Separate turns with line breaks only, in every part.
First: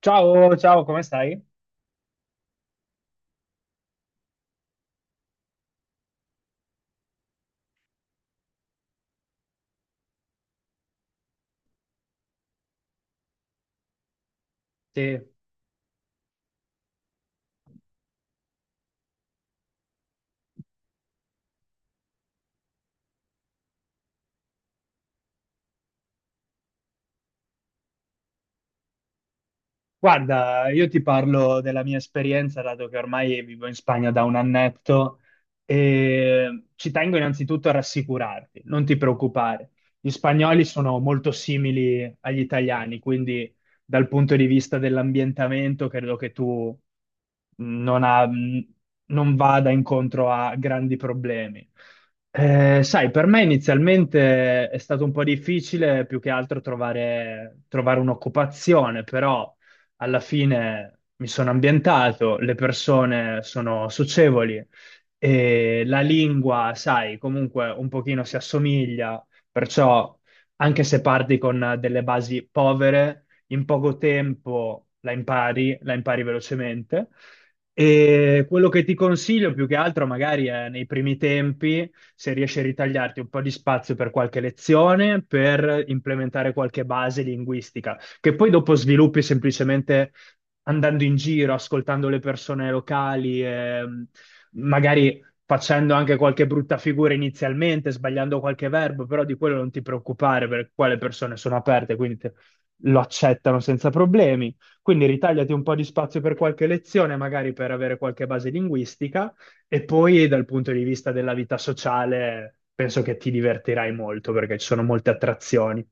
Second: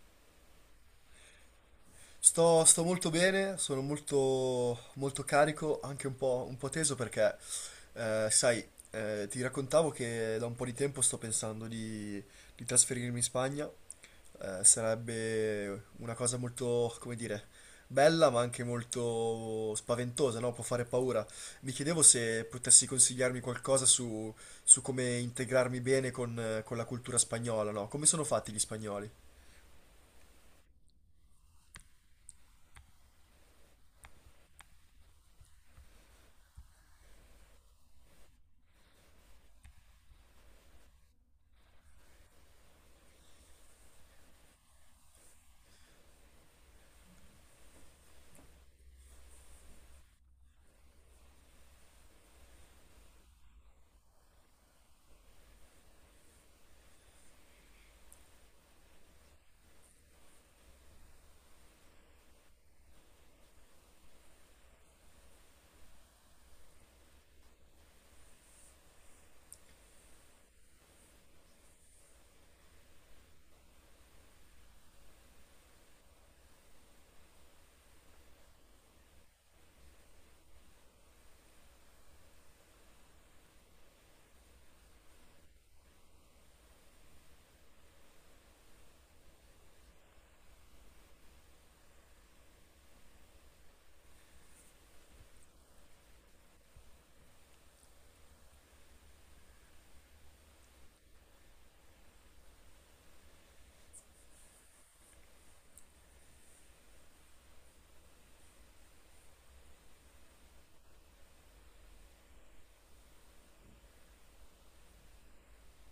Ciao, ciao, come stai?
Sto molto bene, sono molto, molto carico, anche un po' teso perché, sai, ti raccontavo che da un po' di tempo sto pensando di trasferirmi in Spagna.
Sì.
Sarebbe una cosa molto, come dire, bella ma anche molto spaventosa, no? Può fare paura. Mi chiedevo se potessi consigliarmi qualcosa su come integrarmi bene con la cultura spagnola, no? Come sono fatti gli spagnoli?
Guarda, io ti parlo della mia esperienza, dato che ormai vivo in Spagna da un annetto, e ci tengo innanzitutto a rassicurarti, non ti preoccupare. Gli spagnoli sono molto simili agli italiani, quindi dal punto di vista dell'ambientamento credo che tu non, ha- non vada incontro a grandi problemi. Sai, per me inizialmente è stato un po' difficile più che altro trovare un'occupazione, però alla fine mi sono ambientato, le persone sono socievoli e la lingua, sai, comunque un pochino si assomiglia, perciò anche se parti con delle basi povere, in poco tempo la impari velocemente. E quello che ti consiglio più che altro magari è nei primi tempi, se riesci a ritagliarti un po' di spazio per qualche lezione, per implementare qualche base linguistica che poi dopo sviluppi semplicemente andando in giro, ascoltando le persone locali, magari facendo anche qualche brutta figura inizialmente, sbagliando qualche verbo, però di quello non ti preoccupare perché qua le persone sono aperte, quindi lo accettano senza problemi. Quindi ritagliati un po' di spazio per qualche lezione, magari per avere qualche base linguistica, e poi dal punto di vista della vita sociale penso che ti divertirai molto perché ci sono molte attrazioni.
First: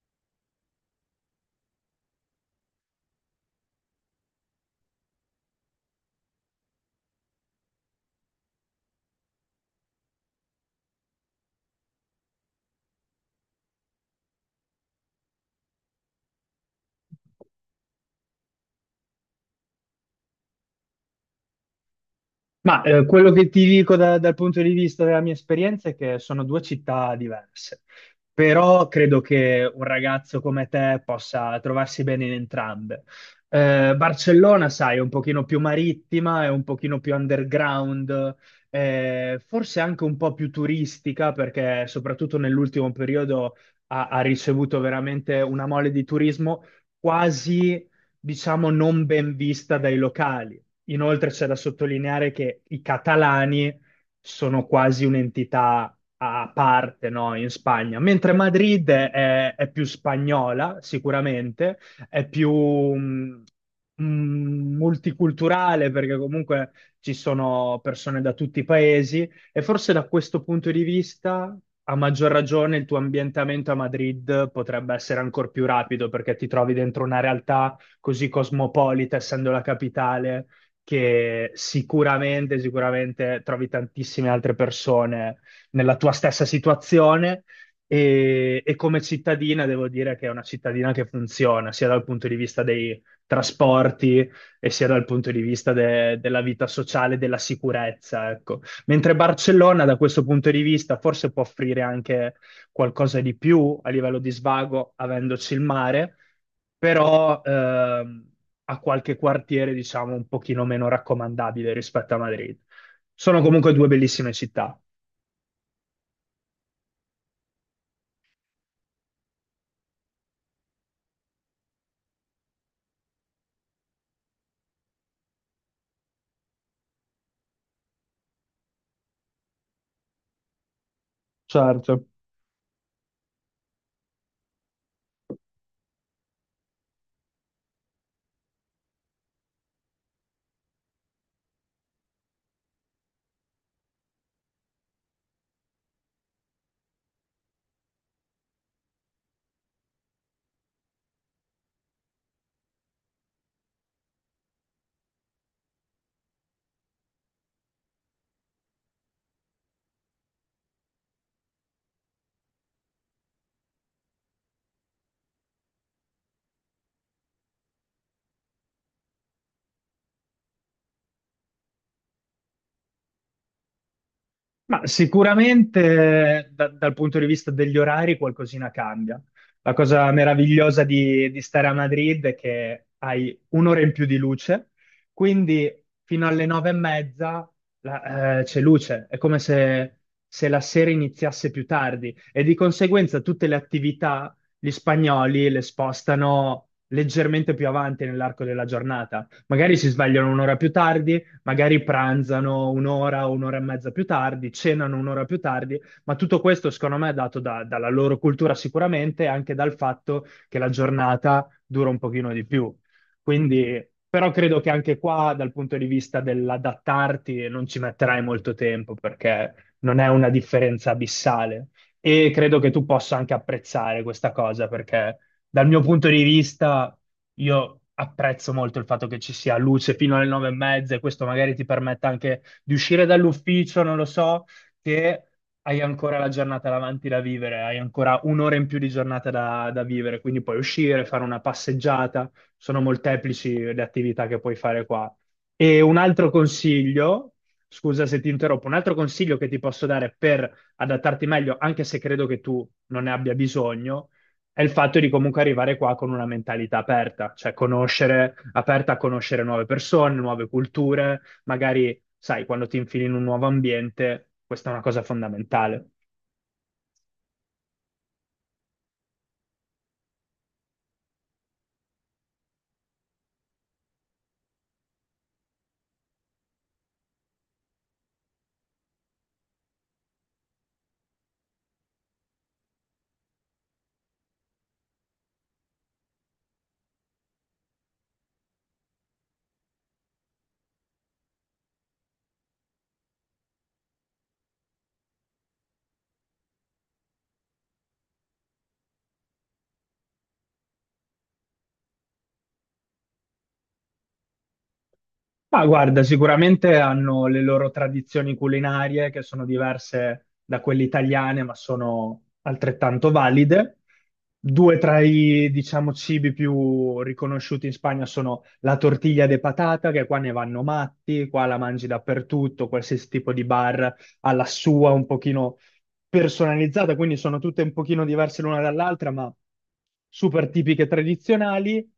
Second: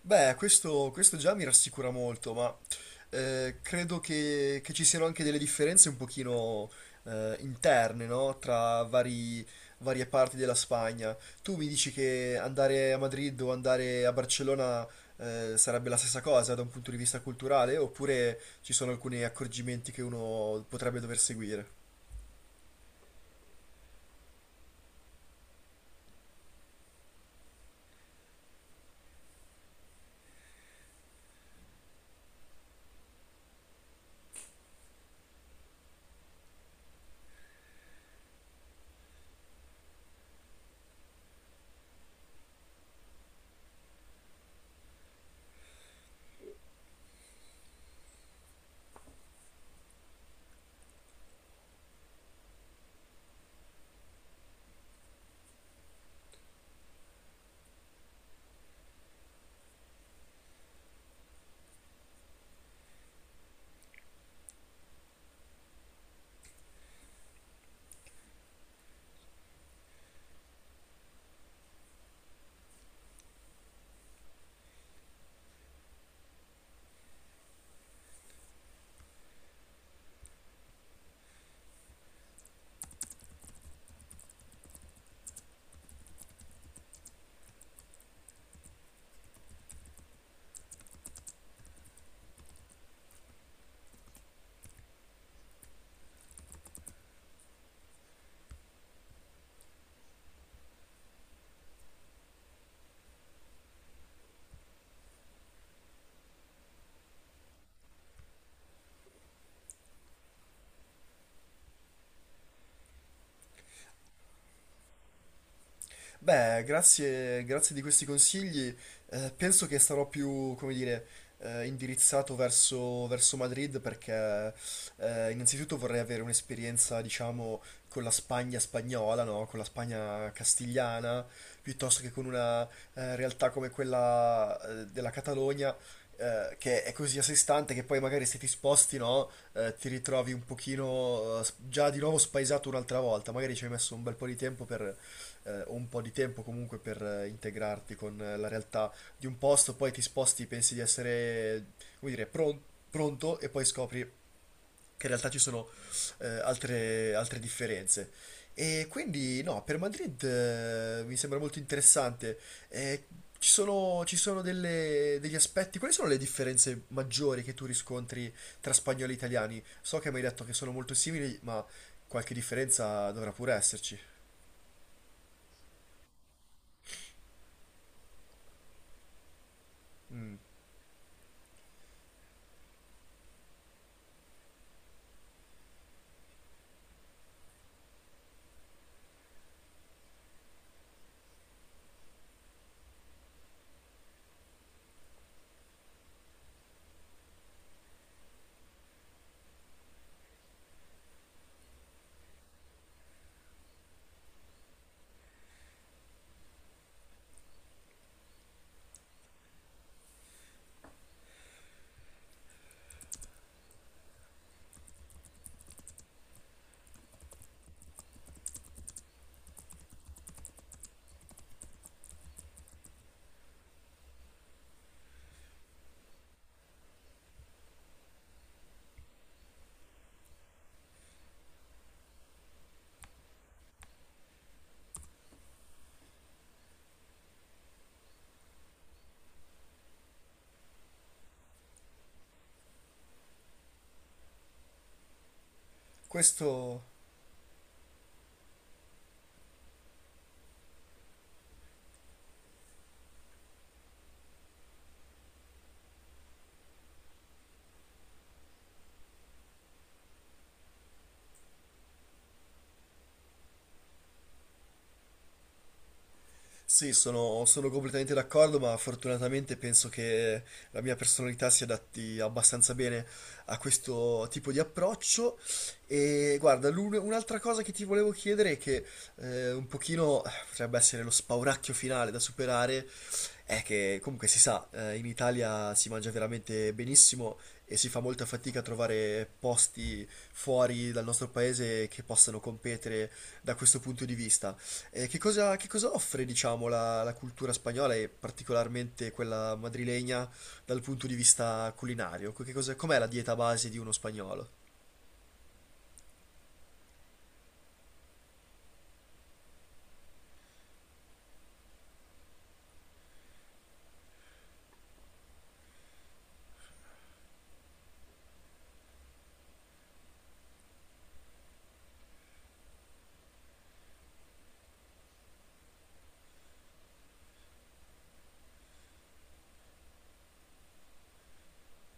Beh, questo già mi rassicura molto, ma credo che ci siano anche delle differenze un pochino interne, no? Varie parti della Spagna. Tu mi dici che andare a Madrid o andare a Barcellona sarebbe la stessa cosa da un punto di vista culturale, oppure ci sono alcuni accorgimenti che uno potrebbe dover seguire?
Ma quello che ti dico dal punto di vista della mia esperienza è che sono due città diverse, però credo che un ragazzo come te possa trovarsi bene in entrambe. Barcellona, sai, è un pochino più marittima, è un pochino più underground, forse anche un po' più turistica, perché soprattutto nell'ultimo periodo ha ricevuto veramente una mole di turismo quasi diciamo, non ben vista dai locali. Inoltre c'è da sottolineare che i catalani sono quasi un'entità a parte, no, in Spagna, mentre Madrid è più spagnola, sicuramente, è più mh, mh, multiculturale perché comunque ci sono persone da tutti i paesi e forse da questo punto di vista, a maggior ragione, il tuo ambientamento a Madrid potrebbe essere ancora più rapido perché ti trovi dentro una realtà così cosmopolita, essendo la capitale che sicuramente trovi tantissime altre persone nella tua stessa situazione e come cittadina devo dire che è una cittadina che funziona sia dal punto di vista dei trasporti e sia dal punto di vista della vita sociale, della sicurezza, ecco. Mentre Barcellona da questo punto di vista forse può offrire anche qualcosa di più a livello di svago, avendoci il mare però ha qualche quartiere, diciamo, un pochino meno raccomandabile rispetto a Madrid. Sono comunque due bellissime città.
Beh, grazie, grazie di questi consigli. Penso che sarò più, come dire, indirizzato verso Madrid perché innanzitutto vorrei avere un'esperienza, diciamo, con la Spagna spagnola, no? Con la Spagna castigliana, piuttosto
Certo.
che con una realtà come quella della Catalogna. Che è così a sé stante che poi magari se ti sposti, no, ti ritrovi un pochino già di nuovo spaesato un'altra volta. Magari ci hai messo un bel po' di tempo un po' di tempo comunque per integrarti con la realtà di un posto, poi ti sposti, pensi di essere, come dire, pronto e poi scopri che in realtà ci sono altre, altre differenze. E quindi no, per Madrid mi sembra molto interessante. Eh, ci sono degli aspetti, quali sono le differenze maggiori che tu riscontri tra spagnoli e italiani? So che mi hai detto che sono molto simili, ma qualche differenza dovrà pure esserci.
Ma sicuramente dal punto di vista degli orari qualcosina cambia. La cosa meravigliosa di stare a Madrid è che hai un'ora in più di luce, quindi fino alle nove e mezza c'è luce, è come se, se la sera iniziasse più tardi e di conseguenza tutte le attività gli spagnoli le spostano leggermente più avanti nell'arco della giornata. Magari si svegliano un'ora più tardi, magari pranzano un'ora o un'ora e mezza più tardi, cenano un'ora più tardi, ma tutto questo secondo me è dato dalla loro cultura sicuramente e anche dal fatto che la giornata dura un pochino di più. Quindi, però credo che anche qua, dal punto di vista dell'adattarti, non ci metterai molto tempo perché non è una differenza abissale. E credo che tu possa anche apprezzare questa cosa perché dal mio punto di vista, io apprezzo molto il fatto che ci sia luce fino alle nove e mezza e questo magari ti permette anche di uscire dall'ufficio, non lo so, che hai ancora la giornata davanti da vivere, hai ancora un'ora in più di giornata da vivere, quindi puoi uscire, fare una passeggiata, sono molteplici le attività che puoi fare qua. E un altro
Questo...
consiglio, scusa se ti interrompo, un altro consiglio che ti posso dare per adattarti meglio, anche se credo che tu non ne abbia bisogno, è il fatto di comunque arrivare qua con una mentalità aperta, cioè conoscere, aperta a conoscere nuove persone, nuove culture, magari, sai, quando ti infili in un nuovo ambiente, questa è una cosa fondamentale.
Sì, sono completamente d'accordo, ma fortunatamente penso che la mia personalità si adatti abbastanza bene a questo tipo di approccio. E guarda, un'altra cosa che ti volevo chiedere, è che un pochino potrebbe essere lo spauracchio finale da superare, è che comunque si sa, in Italia si mangia veramente benissimo e si fa molta fatica a trovare posti fuori dal nostro paese che possano competere da questo punto di vista. Che cosa offre, diciamo, la cultura spagnola e particolarmente quella madrilegna dal punto di vista culinario? Com'è la dieta base di uno spagnolo?
Ma guarda, sicuramente hanno le loro tradizioni culinarie che sono diverse da quelle italiane, ma sono altrettanto valide. Due tra diciamo, cibi più riconosciuti in Spagna sono la tortiglia de patata, che qua ne vanno matti, qua la mangi dappertutto, qualsiasi tipo di bar ha la sua un pochino personalizzata, quindi sono tutte un pochino diverse l'una dall'altra, ma super tipiche tradizionali,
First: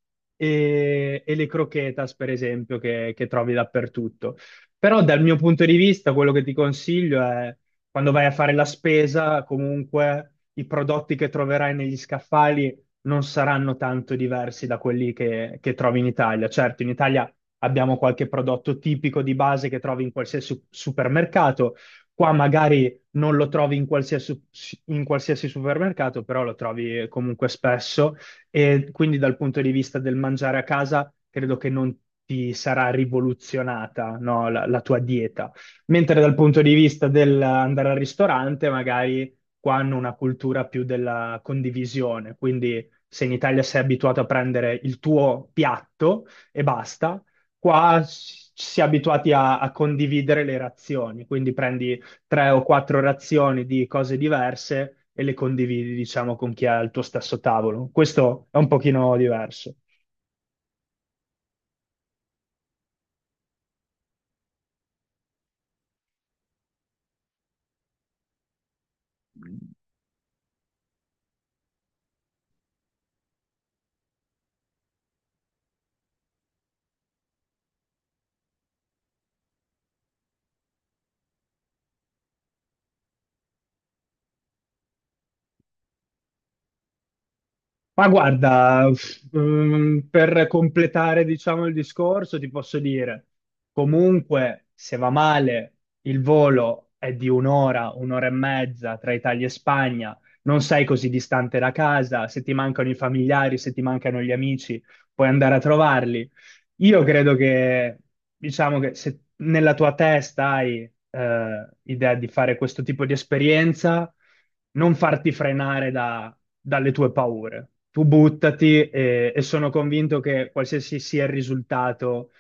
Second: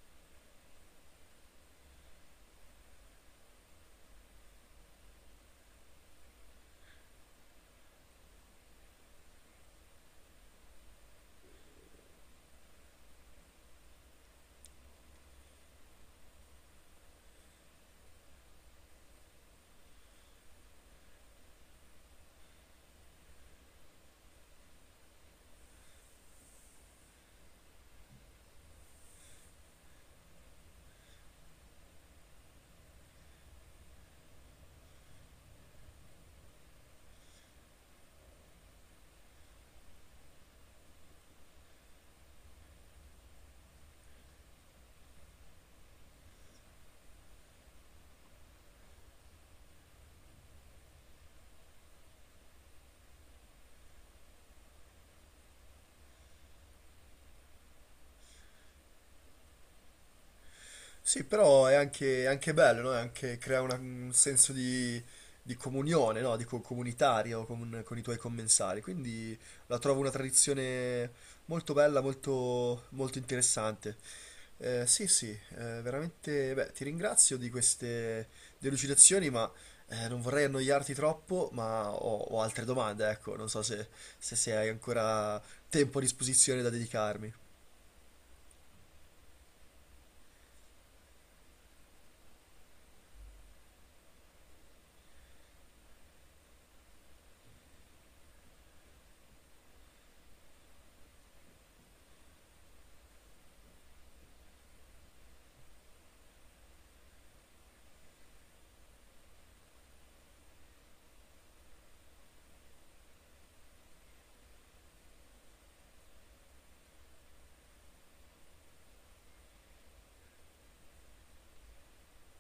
e le croquetas, per esempio, che trovi dappertutto. Però dal mio punto di vista, quello che ti consiglio è quando vai a fare la spesa, comunque i prodotti che troverai negli scaffali non saranno tanto diversi da quelli che trovi in Italia. Certo, in Italia abbiamo qualche prodotto tipico di base che trovi in qualsiasi supermercato. Qua magari non lo trovi in qualsiasi supermercato, però lo trovi comunque spesso e quindi dal punto di vista del mangiare a casa credo che non ti sarà rivoluzionata, no, la tua dieta. Mentre dal punto di vista dell'andare al ristorante, magari qua hanno una cultura più della condivisione, quindi se in Italia sei abituato a prendere il tuo piatto e basta, qua si è abituati a condividere le razioni, quindi prendi tre o quattro razioni di cose diverse e le condividi, diciamo, con chi ha il tuo stesso tavolo. Questo è un pochino diverso.
Sì, è anche bello, no? È anche, crea un senso di comunione, no? Di comunitario con i tuoi commensali. Quindi la trovo una tradizione molto bella, molto, molto interessante. Sì, sì, veramente, beh, ti ringrazio di queste delucidazioni, ma non vorrei annoiarti troppo, ma ho altre domande, ecco, non so se hai ancora tempo a disposizione da dedicarmi.
Ma guarda, per completare, diciamo, il discorso, ti posso dire, comunque, se va male, il volo è di un'ora, un'ora e mezza tra Italia e Spagna, non sei così distante da casa, se ti mancano i familiari, se ti mancano gli amici, puoi andare a trovarli. Io credo che, diciamo che se nella tua testa hai idea di fare questo tipo di esperienza, non farti frenare dalle tue paure. Tu buttati e sono convinto che qualsiasi sia il risultato,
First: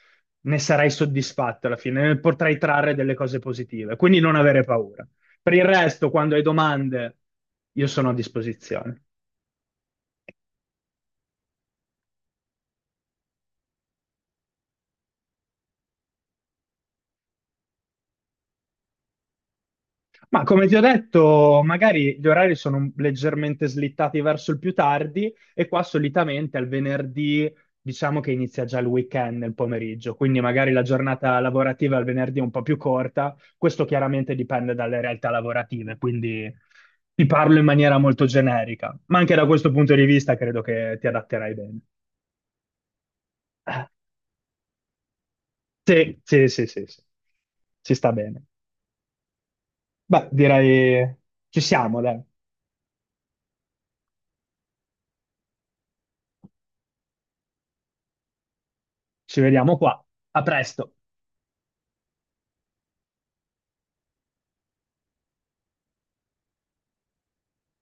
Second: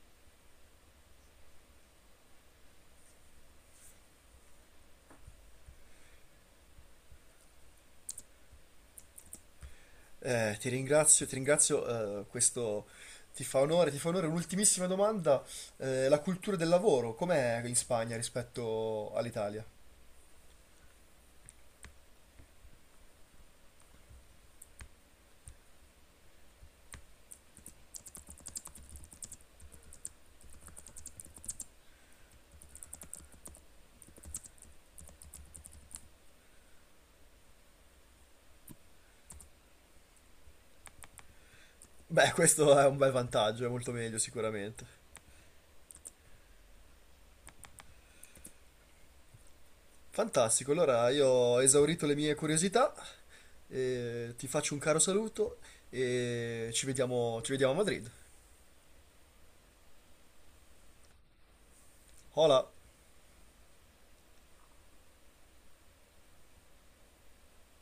ne sarai soddisfatto alla fine, ne potrai trarre delle cose positive. Quindi non avere paura. Per il resto, quando hai domande, io sono a disposizione.
Ti ringrazio, ti ringrazio, questo ti fa onore, ti fa onore. Un'ultimissima domanda, la cultura del lavoro, com'è in Spagna rispetto all'Italia?
Ma come ti ho detto, magari gli orari sono leggermente slittati verso il più tardi e qua solitamente al venerdì diciamo che inizia già il weekend nel pomeriggio, quindi magari la giornata lavorativa al venerdì è un po' più corta, questo chiaramente dipende dalle realtà lavorative, quindi ti parlo in maniera molto generica, ma anche da questo punto di vista credo che ti adatterai bene.
Beh, questo è un bel vantaggio, è
Ah.
molto meglio sicuramente.
Sì, sì, sì, sì, sì. Ci sta bene. Beh,
Fantastico, allora
direi
io
ci
ho
siamo,
esaurito le
dai.
mie curiosità, ti faccio un caro saluto e ci vediamo a Madrid.
Ci vediamo qua. A presto.
Hola!